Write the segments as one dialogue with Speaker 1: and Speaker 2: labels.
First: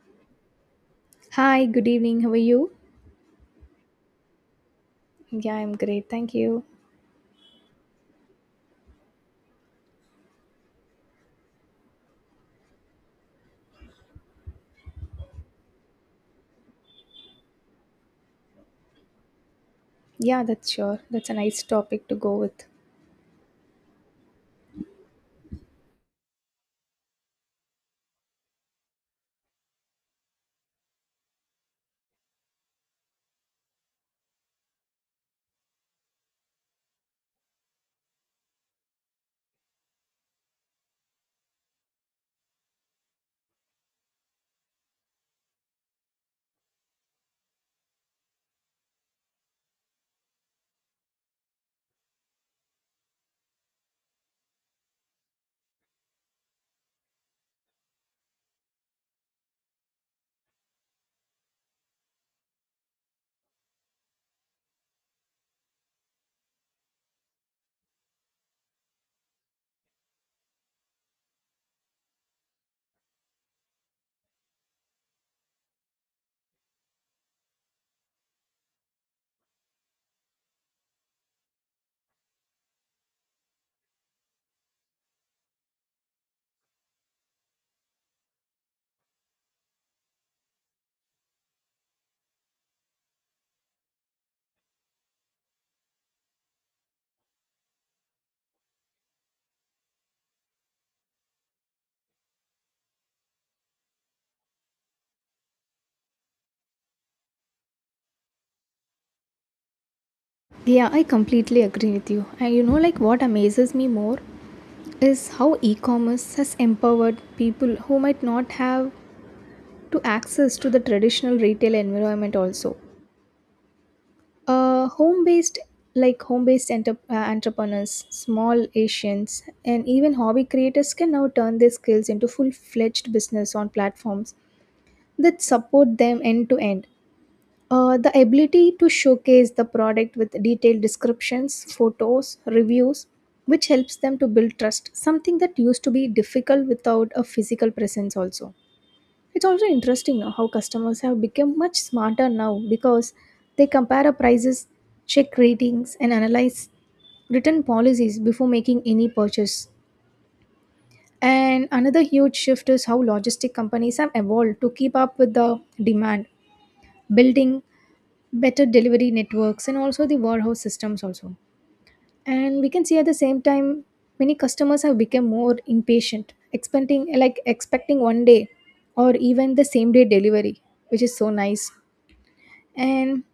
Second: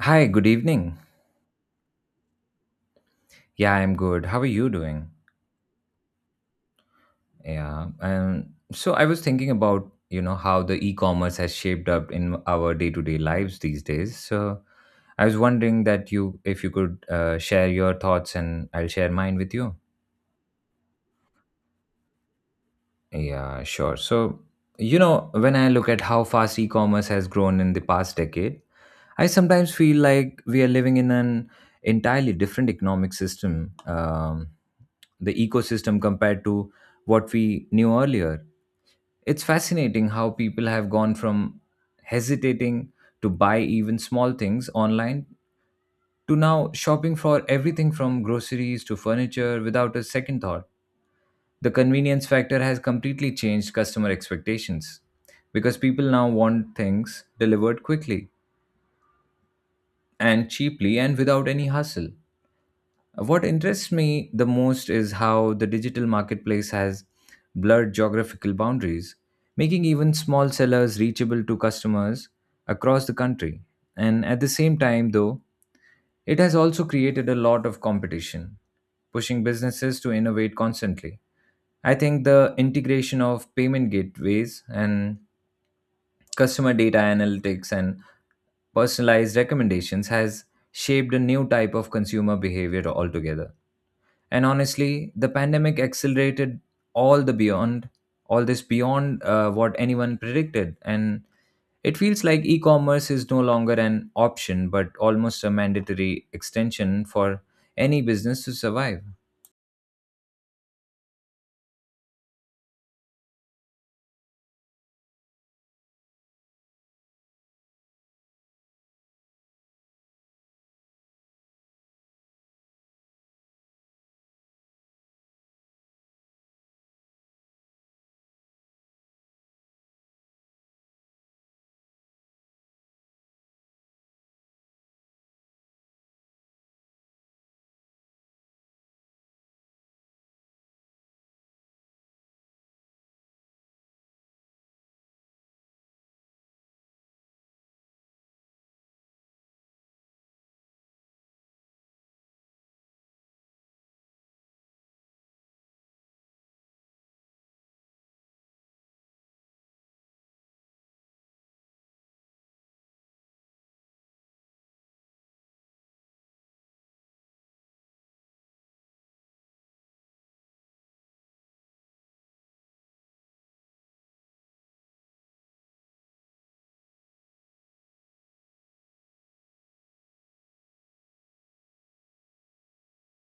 Speaker 1: Hi, good evening.
Speaker 2: Hi, good evening. How are you?
Speaker 1: Yeah, I'm good. How are you doing?
Speaker 2: Yeah, I'm great. Thank you.
Speaker 1: Yeah. So I was thinking about, you know, how the e-commerce has shaped up in our day-to-day lives these days. So I was wondering if you could share your thoughts and I'll share mine with you.
Speaker 2: Yeah, that's sure. That's a nice topic to go with.
Speaker 1: Yeah, sure. So, you know, when I look at how fast e-commerce has grown in the past decade, I sometimes feel like we are living in an entirely different economic system. The ecosystem compared to what we knew earlier. It's fascinating how people have gone from hesitating to buy even small things online to now shopping for everything from groceries to furniture without a second thought. The convenience factor has completely changed customer expectations because people now want things delivered quickly and cheaply and without any hustle. What interests me the most is how the digital marketplace has blurred geographical boundaries, making even small sellers reachable to customers across the country. And at the same time, though, it has also created a lot of competition, pushing businesses to innovate constantly. I think the integration of payment gateways and customer data analytics and personalized recommendations has shaped a new type of consumer behavior altogether, and honestly the pandemic accelerated all the beyond all this beyond what anyone predicted, and it feels like e-commerce is no longer an option but almost a mandatory extension for any business to survive.
Speaker 2: Yeah, I completely agree with you. And you know, like what amazes me more is how e commerce has empowered people who might not have to access to the traditional retail environment also. Home based, like home based entrepreneurs, small Asians, and even hobby creators can now turn their skills into full fledged business on platforms that support them end to end. The ability to showcase the product with detailed descriptions, photos, reviews, which helps them to build trust, something that used to be difficult without a physical presence, also. It's also interesting now how customers have become much smarter now because they compare prices, check ratings, and analyze written policies before making any purchase. And another huge shift is how logistic companies have evolved to keep up with the demand, building better delivery networks and also the warehouse systems also, and we can see at the same time many customers have become more impatient expecting 1 day or even the same day delivery, which is so nice. And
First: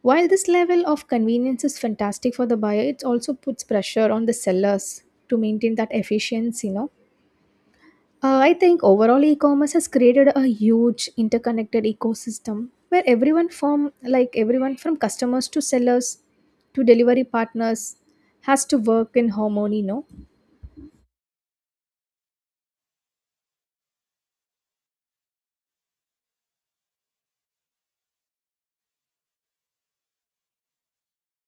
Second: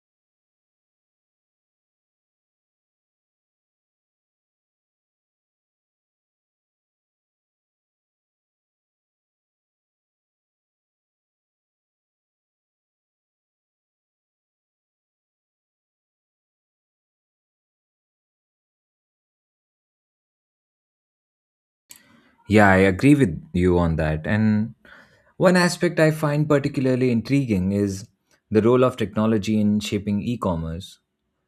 Speaker 2: while this level of convenience is fantastic for the buyer, it also puts pressure on the sellers to maintain that efficiency, you know. I think overall e-commerce has created a huge interconnected ecosystem where everyone from customers to sellers to delivery partners has to work in harmony, no?
Speaker 1: Yeah, I agree with you on that. And one aspect I find particularly intriguing is the role of technology in shaping e commerce.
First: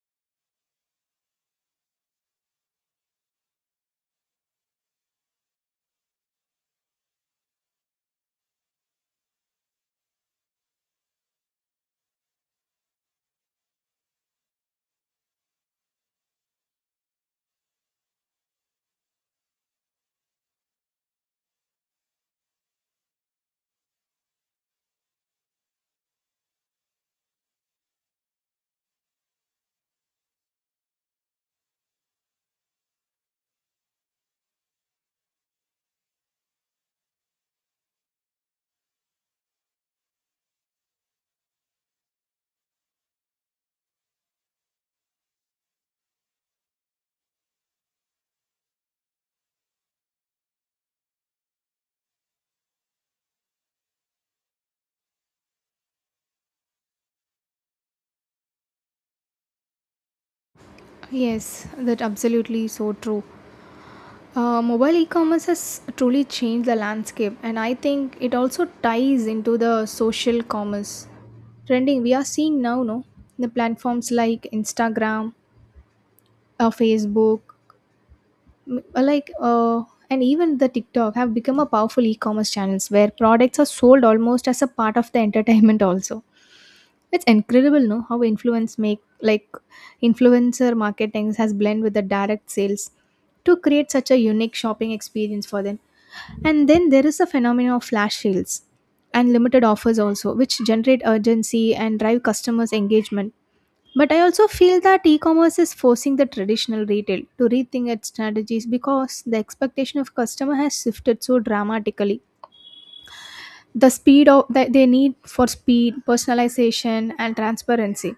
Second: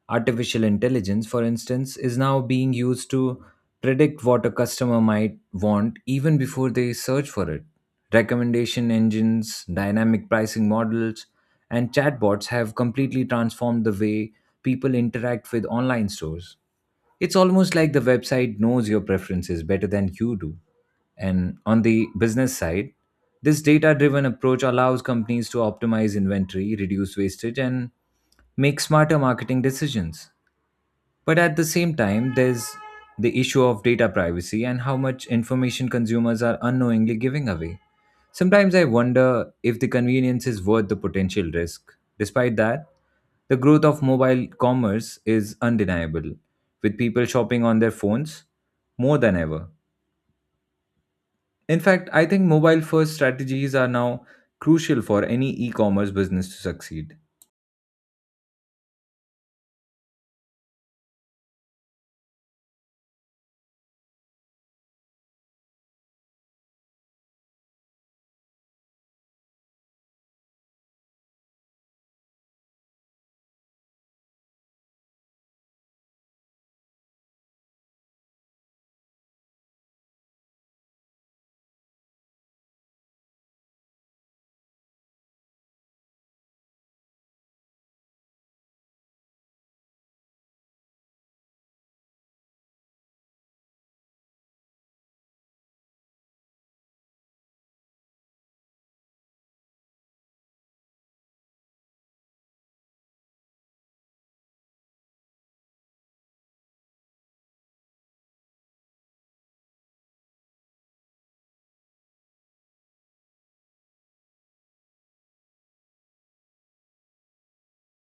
Speaker 1: Artificial intelligence, for instance, is now being used to predict what a customer might want even before they search for it. Recommendation engines, dynamic pricing models, and chatbots have completely transformed the way people interact with online stores. It's almost like the website knows your preferences better than you do. And on the business side, this data driven approach allows companies to optimize inventory, reduce wastage, and make smarter marketing decisions. But at the same time, there's the issue of data privacy and how much information consumers are unknowingly giving away. Sometimes I wonder if the convenience is worth the potential risk. Despite that, the growth of mobile commerce is undeniable, with people shopping on their phones more than ever. In fact, I think mobile first strategies are now crucial for any e commerce business to succeed.
Speaker 2: Yes, that absolutely so true. Mobile e-commerce has truly changed the landscape, and I think it also ties into the social commerce trending we are seeing now. No, the platforms like Instagram, Facebook, M- like uh, and even the tiktok have become a powerful e-commerce channels where products are sold almost as a part of the entertainment also. It's incredible, no, how influence make like influencer marketing has blend with the direct sales to create such a unique shopping experience for them. And then there is a phenomenon of flash sales and limited offers also, which generate urgency and drive customers engagement. But I also feel that e commerce is forcing the traditional retail to rethink its strategies because the expectation of customer has shifted so dramatically. That they need for speed, personalization, and transparency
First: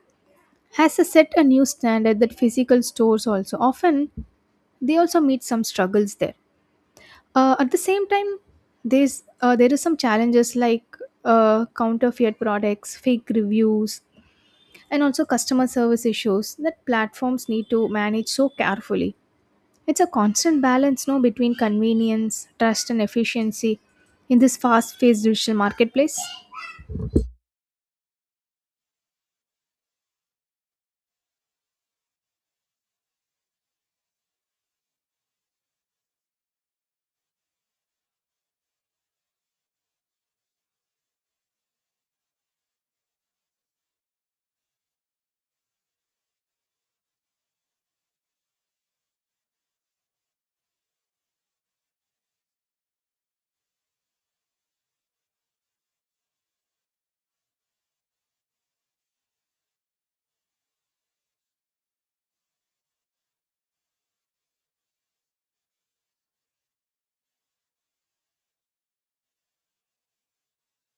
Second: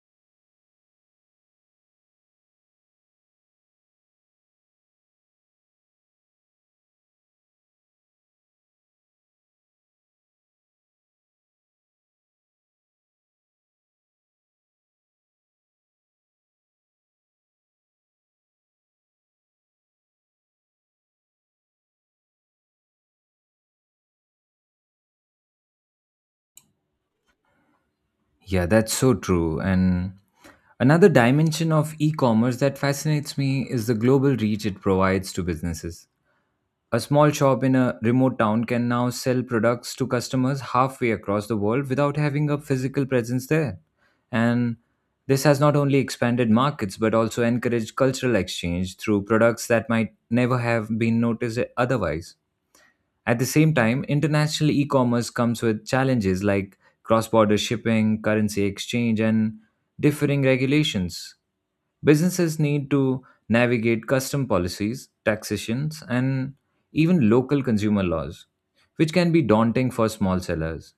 Speaker 2: has to set a new standard that physical stores also often they also meet some struggles there. At the same time, there is some challenges like counterfeit products, fake reviews, and also customer service issues that platforms need to manage so carefully. It's a constant balance, no, between convenience, trust, and efficiency in this fast paced digital marketplace.
Speaker 1: Yeah, that's so true. And another dimension of e commerce that fascinates me is the global reach it provides to businesses. A small shop in a remote town can now sell products to customers halfway across the world without having a physical presence there. And this has not only expanded markets but also encouraged cultural exchange through products that might never have been noticed otherwise. At the same time, international e commerce comes with challenges like cross border shipping, currency exchange, and differing regulations. Businesses need to navigate custom policies, taxations, and even local consumer laws, which can be daunting for small sellers.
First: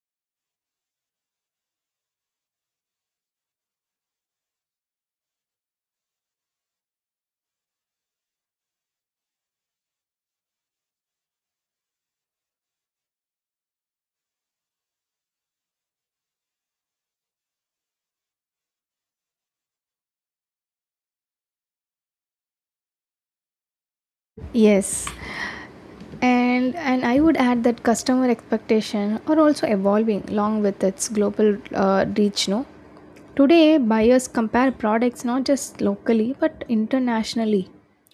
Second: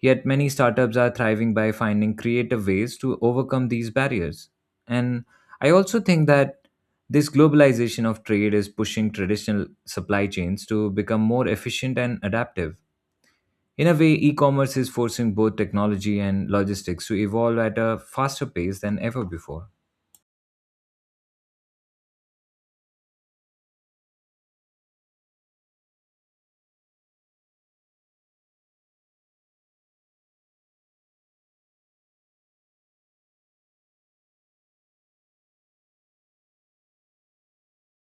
Speaker 1: Yet, many startups are thriving by finding creative ways to overcome these barriers. And I also think that this globalization of trade is pushing traditional supply chains to become more efficient and adaptive. In a way, e commerce is forcing both technology and logistics to evolve at a faster pace than ever before.
Speaker 2: Yes, and I would add that customer expectation are also evolving along with its global reach. No, today buyers compare products not just locally but internationally,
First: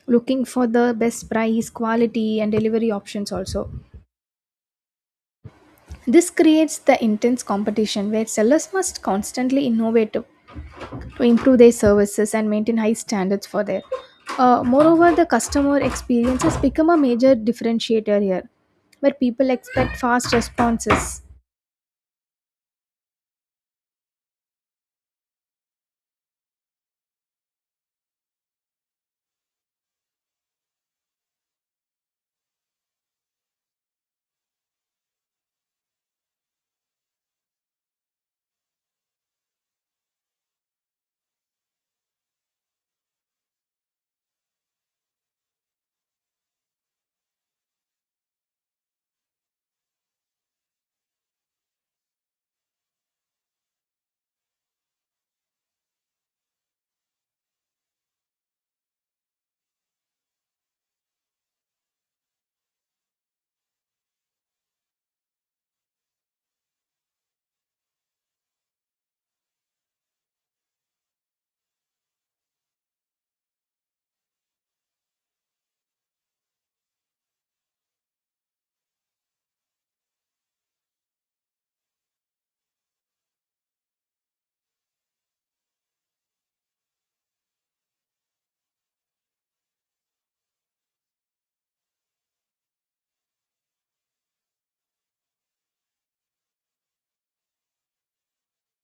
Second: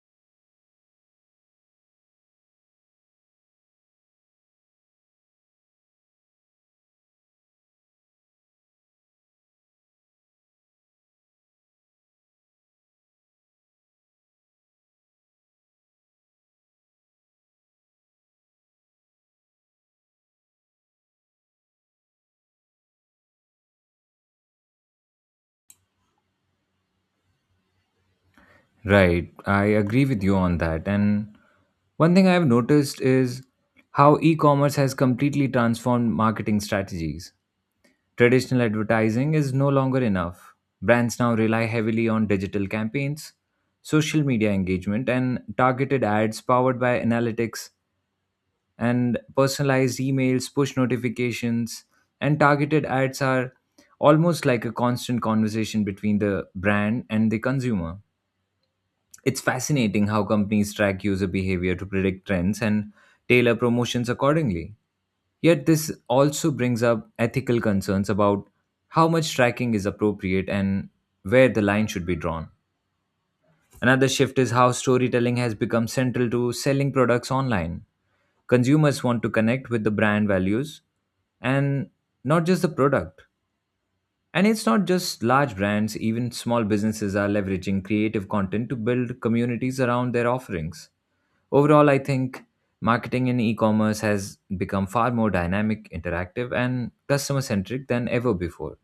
Speaker 2: looking for the best price, quality, and delivery options also. This creates the intense competition where sellers must constantly innovate to improve their services and maintain high standards for their. Moreover, the customer experience has become a major differentiator here, where people expect fast responses.
Speaker 1: Right, I agree with you on that. And one thing I've noticed is how e commerce has completely transformed marketing strategies. Traditional advertising is no longer enough. Brands now rely heavily on digital campaigns, social media engagement, and targeted ads powered by analytics, and personalized emails, push notifications, and targeted ads are almost like a constant conversation between the brand and the consumer. It's fascinating how companies track user behavior to predict trends and tailor promotions accordingly. Yet, this also brings up ethical concerns about how much tracking is appropriate and where the line should be drawn. Another shift is how storytelling has become central to selling products online. Consumers want to connect with the brand values and not just the product. And it's not just large brands, even small businesses are leveraging creative content to build communities around their offerings. Overall, I think marketing in e-commerce has become far more dynamic, interactive, and customer-centric than ever before.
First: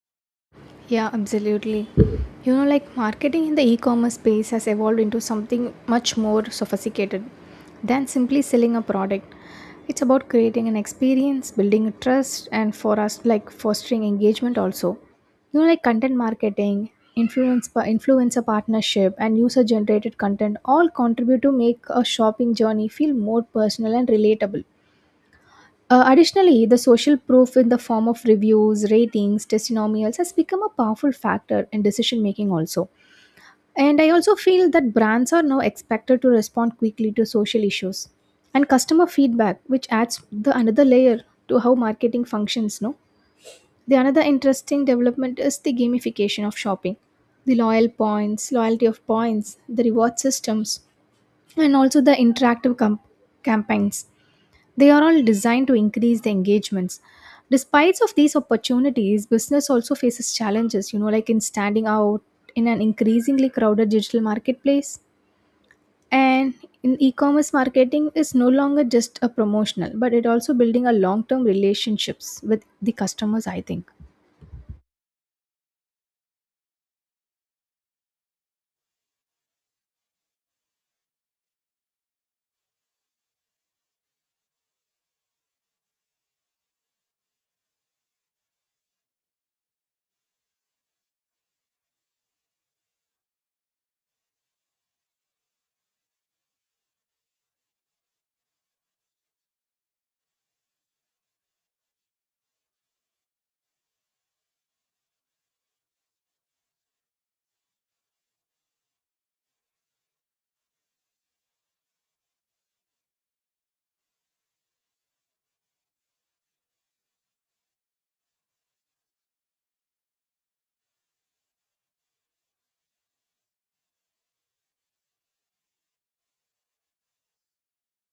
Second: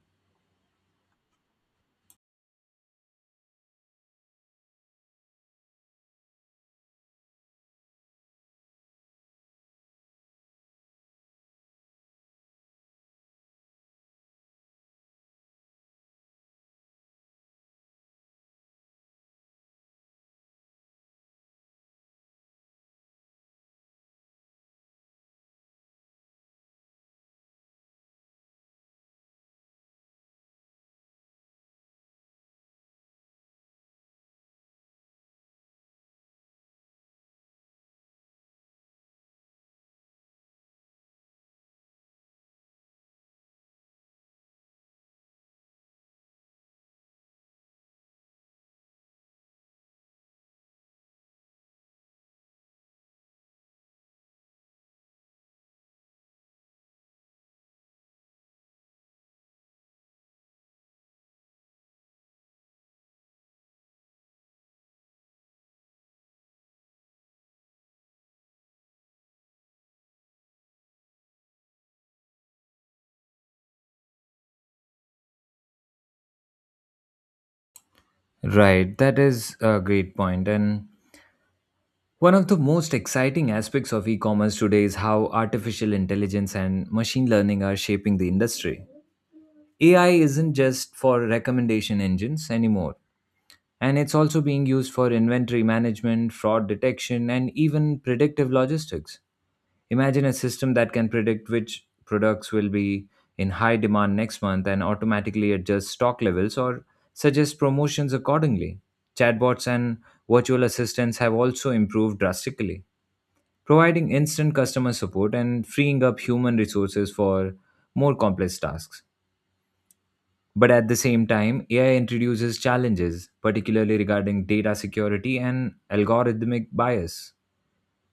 Speaker 2: Yeah, absolutely. You know, like marketing in the e commerce space has evolved into something much more sophisticated than simply selling a product. It's about creating an experience, building a trust, and for us, like fostering engagement also. You know, like content marketing, influencer partnership, and user generated content all contribute to make a shopping journey feel more personal and relatable. Additionally, the social proof in the form of reviews, ratings, testimonials has become a powerful factor in decision making also. And I also feel that brands are now expected to respond quickly to social issues and customer feedback, which adds the another layer to how marketing functions. No, the another interesting development is the gamification of shopping, the loyal points, loyalty of points, the reward systems, and also the campaigns, they are all designed to increase the engagements. Despite of these opportunities, business also faces challenges, you know, like in standing out in an increasingly crowded digital marketplace. And in e-commerce marketing is no longer just a promotional, but it also building a long-term relationships with the customers, I think.
Speaker 1: Right, that is a great point. And one of the most exciting aspects of e commerce today is how artificial intelligence and machine learning are shaping the industry. AI isn't just for recommendation engines anymore, and it's also being used for inventory management, fraud detection, and even predictive logistics. Imagine a system that can predict which products will be in high demand next month and automatically adjust stock levels or suggest promotions accordingly. Chatbots and virtual assistants have also improved drastically, providing instant customer support and freeing up human resources for more complex tasks. But at the same time, AI introduces challenges, particularly regarding data security and algorithmic bias.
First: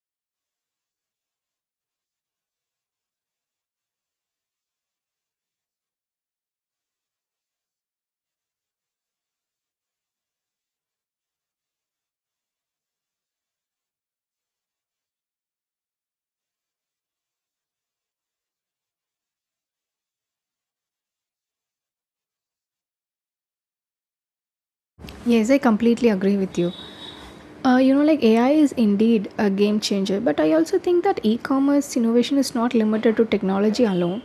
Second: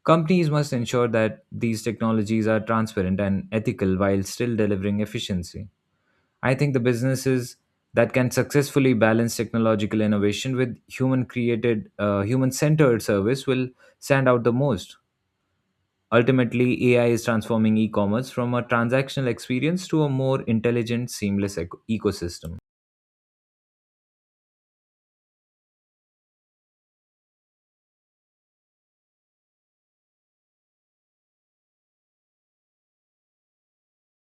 Speaker 1: Companies must ensure that these technologies are transparent and ethical while still delivering efficiency. I think the businesses that can successfully balance technological innovation with human centered service will stand out the most. Ultimately, AI is transforming e commerce from a transactional experience to a more intelligent, seamless ecosystem.
Speaker 2: Yes, I completely agree with you. You know, like AI is indeed a game changer, but I also think that e commerce innovation is not limited to technology alone.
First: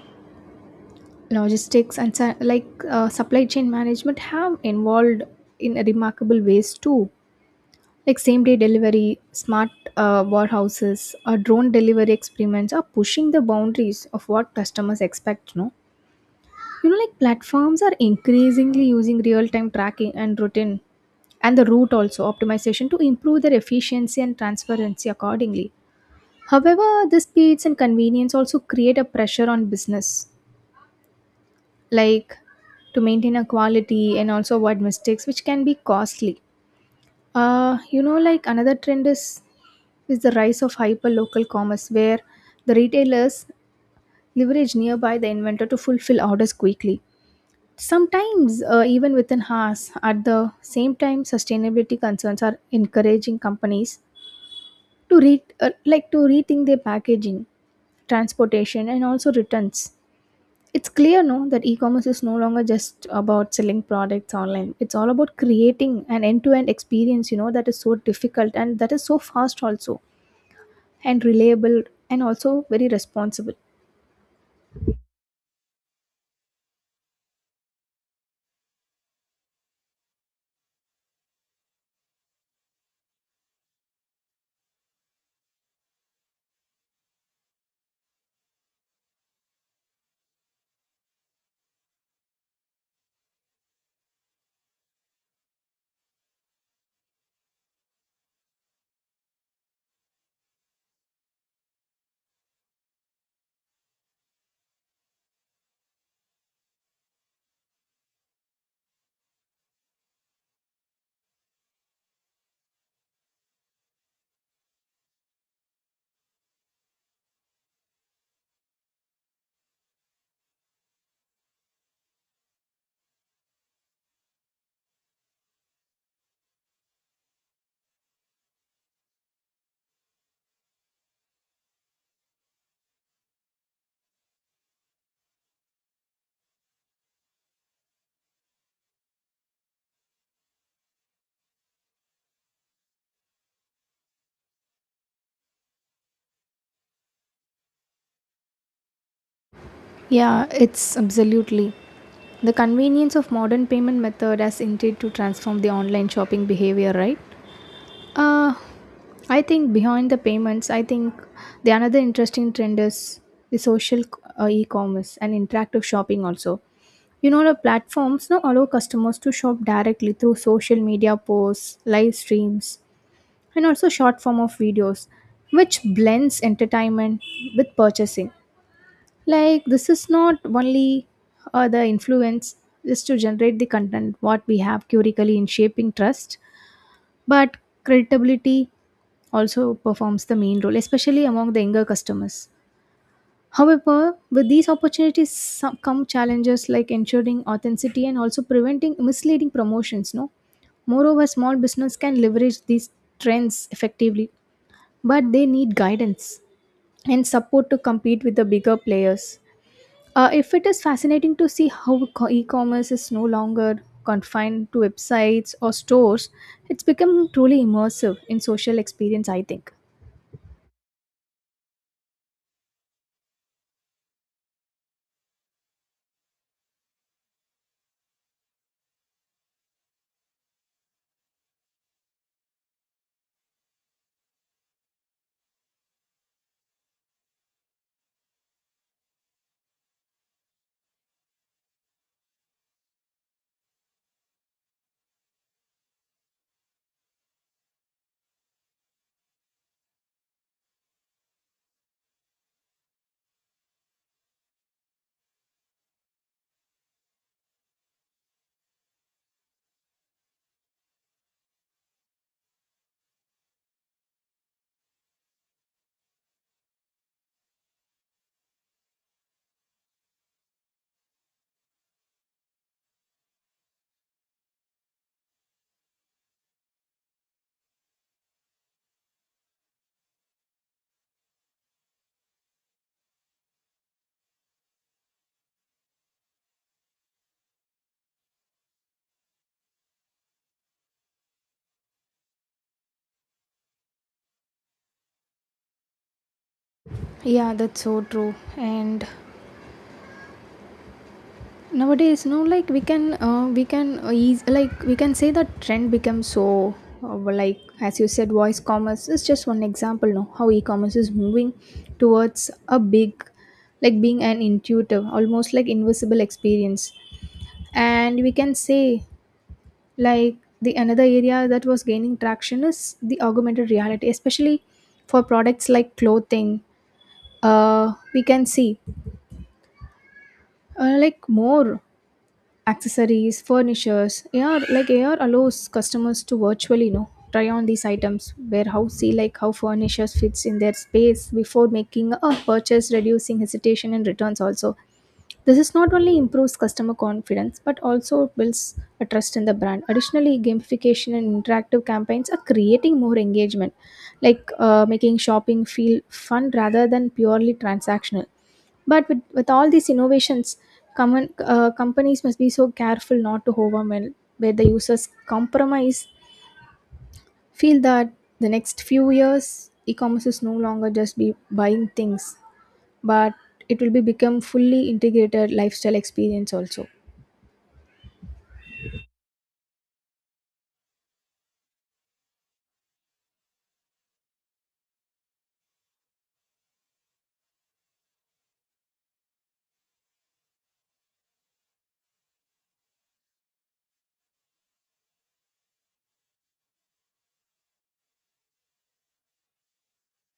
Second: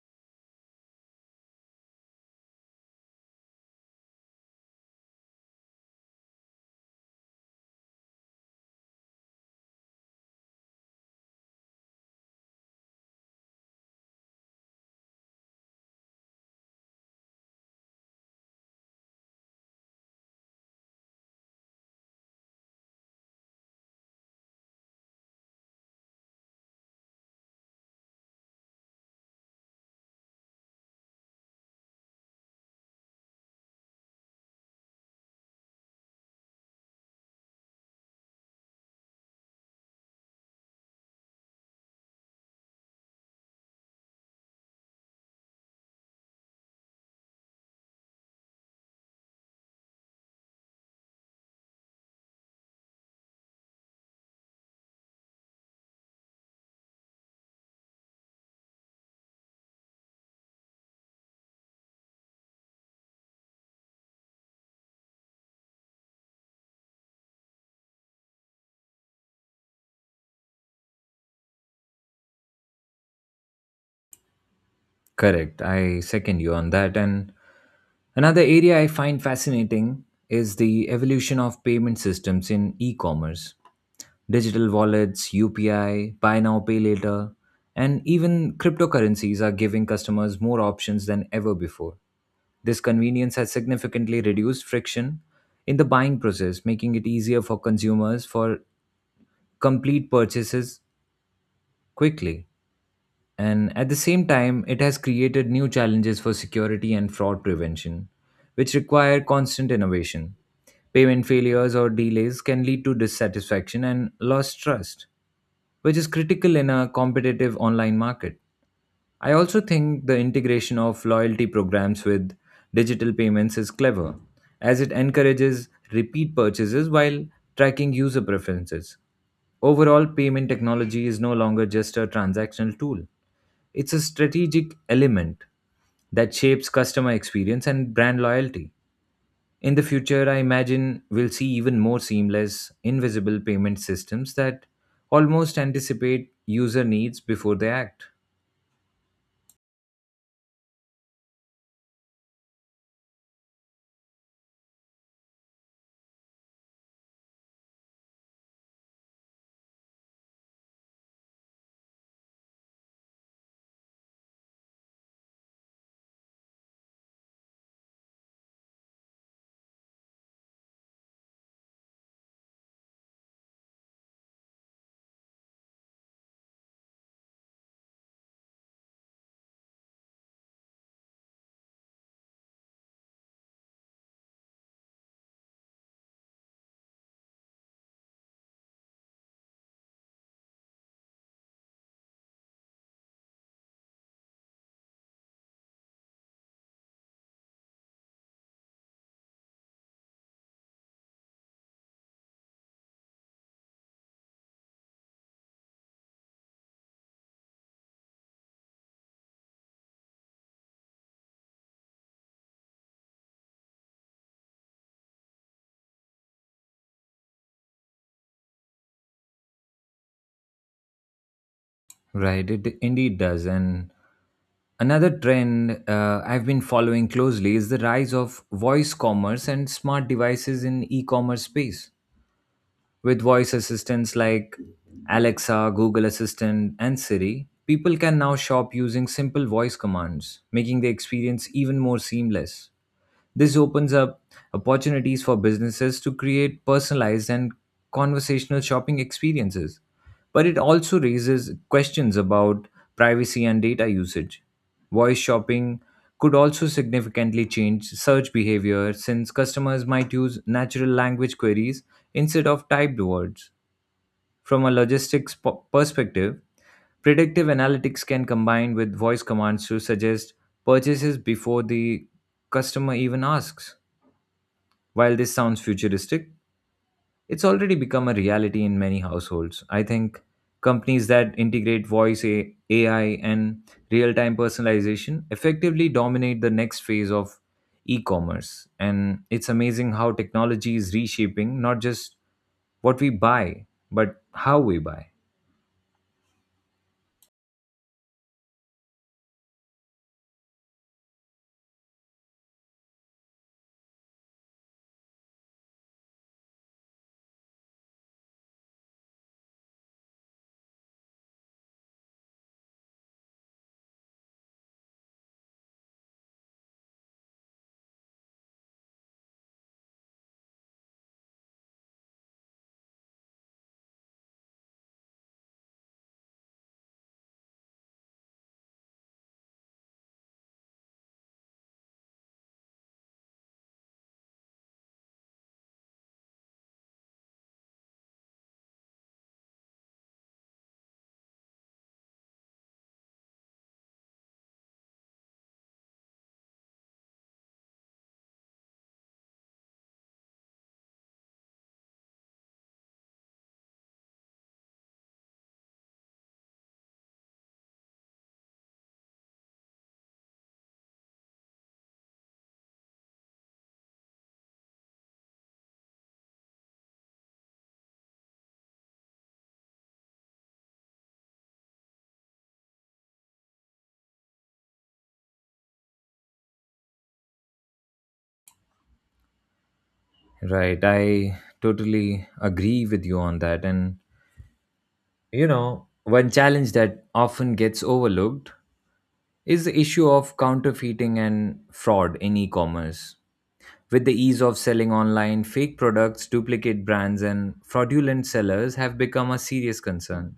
Speaker 2: Logistics and supply chain management have involved in remarkable ways too, like same day delivery, smart warehouses or drone delivery experiments are pushing the boundaries of what customers expect, no. You know, like platforms are increasingly using real time tracking and routine and the route also optimization to improve their efficiency and transparency accordingly. However, the speeds and convenience also create a pressure on business, like to maintain a quality and also avoid mistakes which can be costly. Uh you know, like another trend is the rise of hyper local commerce where the retailers leverage nearby the inventor to fulfill orders quickly, sometimes even within hours. At the same time sustainability concerns are encouraging companies to re- like to rethink their packaging, transportation and also returns. It's clear, no, that e-commerce is no longer just about selling products online. It's all about creating an end-to-end experience, you know, that is so difficult and that is so fast also and reliable and also very responsible.
Speaker 1: Correct. I second you on that. And another area I find fascinating is the evolution of payment systems in e commerce. Digital wallets, UPI, buy now, pay later, and even cryptocurrencies are giving customers more options than ever before. This convenience has significantly reduced friction in the buying process, making it easier for consumers for complete purchases quickly. And at the same time, it has created new challenges for security and fraud prevention, which require constant innovation. Payment failures or delays can lead to dissatisfaction and lost trust, which is critical in a competitive online market. I also think the integration of loyalty programs with digital payments is clever, as it encourages repeat purchases while tracking user preferences. Overall, payment technology is no longer just a transactional tool. It's a strategic element that shapes customer experience and brand loyalty. In the future, I imagine we'll see even more seamless, invisible payment systems that almost anticipate user needs before they act.
Speaker 2: Yeah, it's absolutely. The convenience of modern payment method has indeed to transform the online shopping behavior, right? Uh, I think behind the payments, I think the another interesting trend is the social e-commerce and interactive shopping also. You know, the platforms now allow customers to shop directly through social media posts, live streams, and also short form of videos, which blends entertainment with purchasing. Like this is not only the influence is to generate the content what we have currically in shaping trust, but credibility also performs the main role, especially among the younger customers. However, with these opportunities come challenges like ensuring authenticity and also preventing misleading promotions. No, moreover, small business can leverage these trends effectively, but they need guidance and support to compete with the bigger players. If it is fascinating to see how e-commerce is no longer confined to websites or stores, it's become truly immersive in social experience, I think.
Speaker 1: Right, it indeed does. And another trend I've been following closely is the rise of voice commerce and smart devices in e commerce space. With voice assistants like Alexa, Google Assistant, and Siri, people can now shop using simple voice commands, making the experience even more seamless. This opens up opportunities for businesses to create personalized and conversational shopping experiences, but it also raises questions about privacy and data usage. Voice shopping could also significantly change search behavior since customers might use natural language queries instead of typed words. From a perspective, predictive analytics can combine with voice commands to suggest purchases before the customer even asks. While this sounds futuristic, it's already become a reality in many households. I think companies that integrate AI and real time personalization effectively dominate the next phase of e commerce. And it's amazing how technology is reshaping not just what we buy, but how we buy.
Speaker 2: Yeah, that's so true. And nowadays, no, like we can eas like we can say that trend becomes so, like as you said, voice commerce is just one example. No, how e-commerce is moving towards a big, like being an intuitive, almost like invisible experience. And we can say like the another area that was gaining traction is the augmented reality, especially for products like clothing. We can see more accessories, furnitures. AR allows customers to virtually, you know, try on these items, warehouse see like how furnitures fits in their space before making a purchase, reducing hesitation and returns also. This is not only improves customer confidence but also builds a trust in the brand. Additionally, gamification and interactive campaigns are creating more engagement, like making shopping feel fun rather than purely transactional. But with all these innovations, companies must be so careful not to overwhelm where the users compromise, feel that the next few years e-commerce is no longer just be buying things, but it will be become fully integrated lifestyle experience also.
Speaker 1: Right. I totally agree with you on that. And you know, one challenge that often gets overlooked is the issue of counterfeiting and fraud in e commerce. With the ease of selling online, fake products, duplicate brands, and fraudulent sellers have become a serious concern.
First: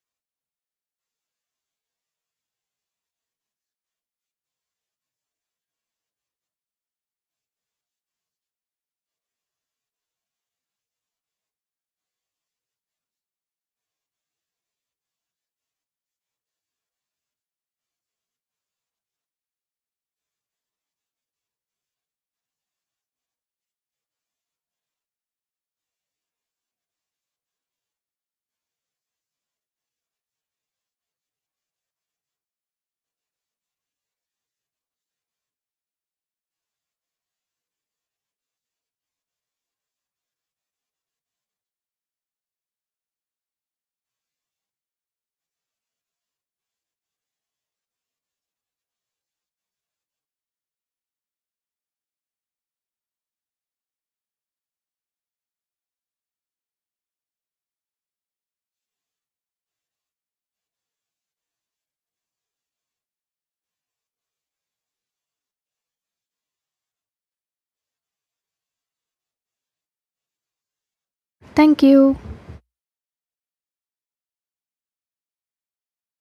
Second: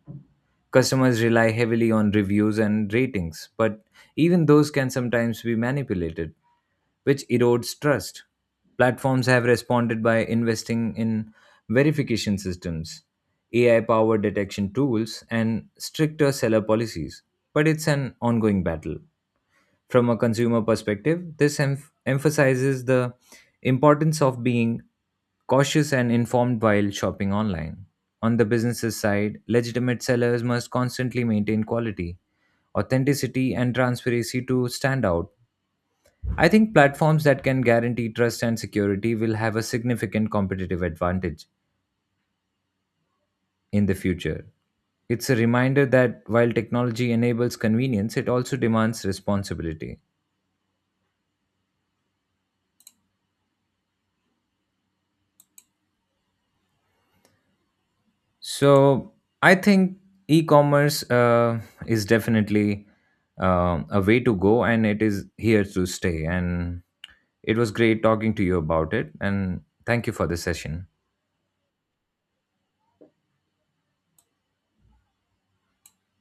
Speaker 1: Customers rely heavily on reviews and ratings, but even those can sometimes be manipulated, which erodes trust. Platforms have responded by investing in verification systems, AI powered detection tools, and stricter seller policies, but it's an ongoing battle. From a consumer perspective, this emph emphasizes the importance of being cautious and informed while shopping online. On the business's side, legitimate sellers must constantly maintain quality, authenticity, and transparency to stand out. I think platforms that can guarantee trust and security will have a significant competitive advantage in the future. It's a reminder that while technology enables convenience, it also demands responsibility. So I think e-commerce is definitely a way to go, and it is here to stay. And it was great talking to you about it. And thank you for the session.
Speaker 2: Thank you.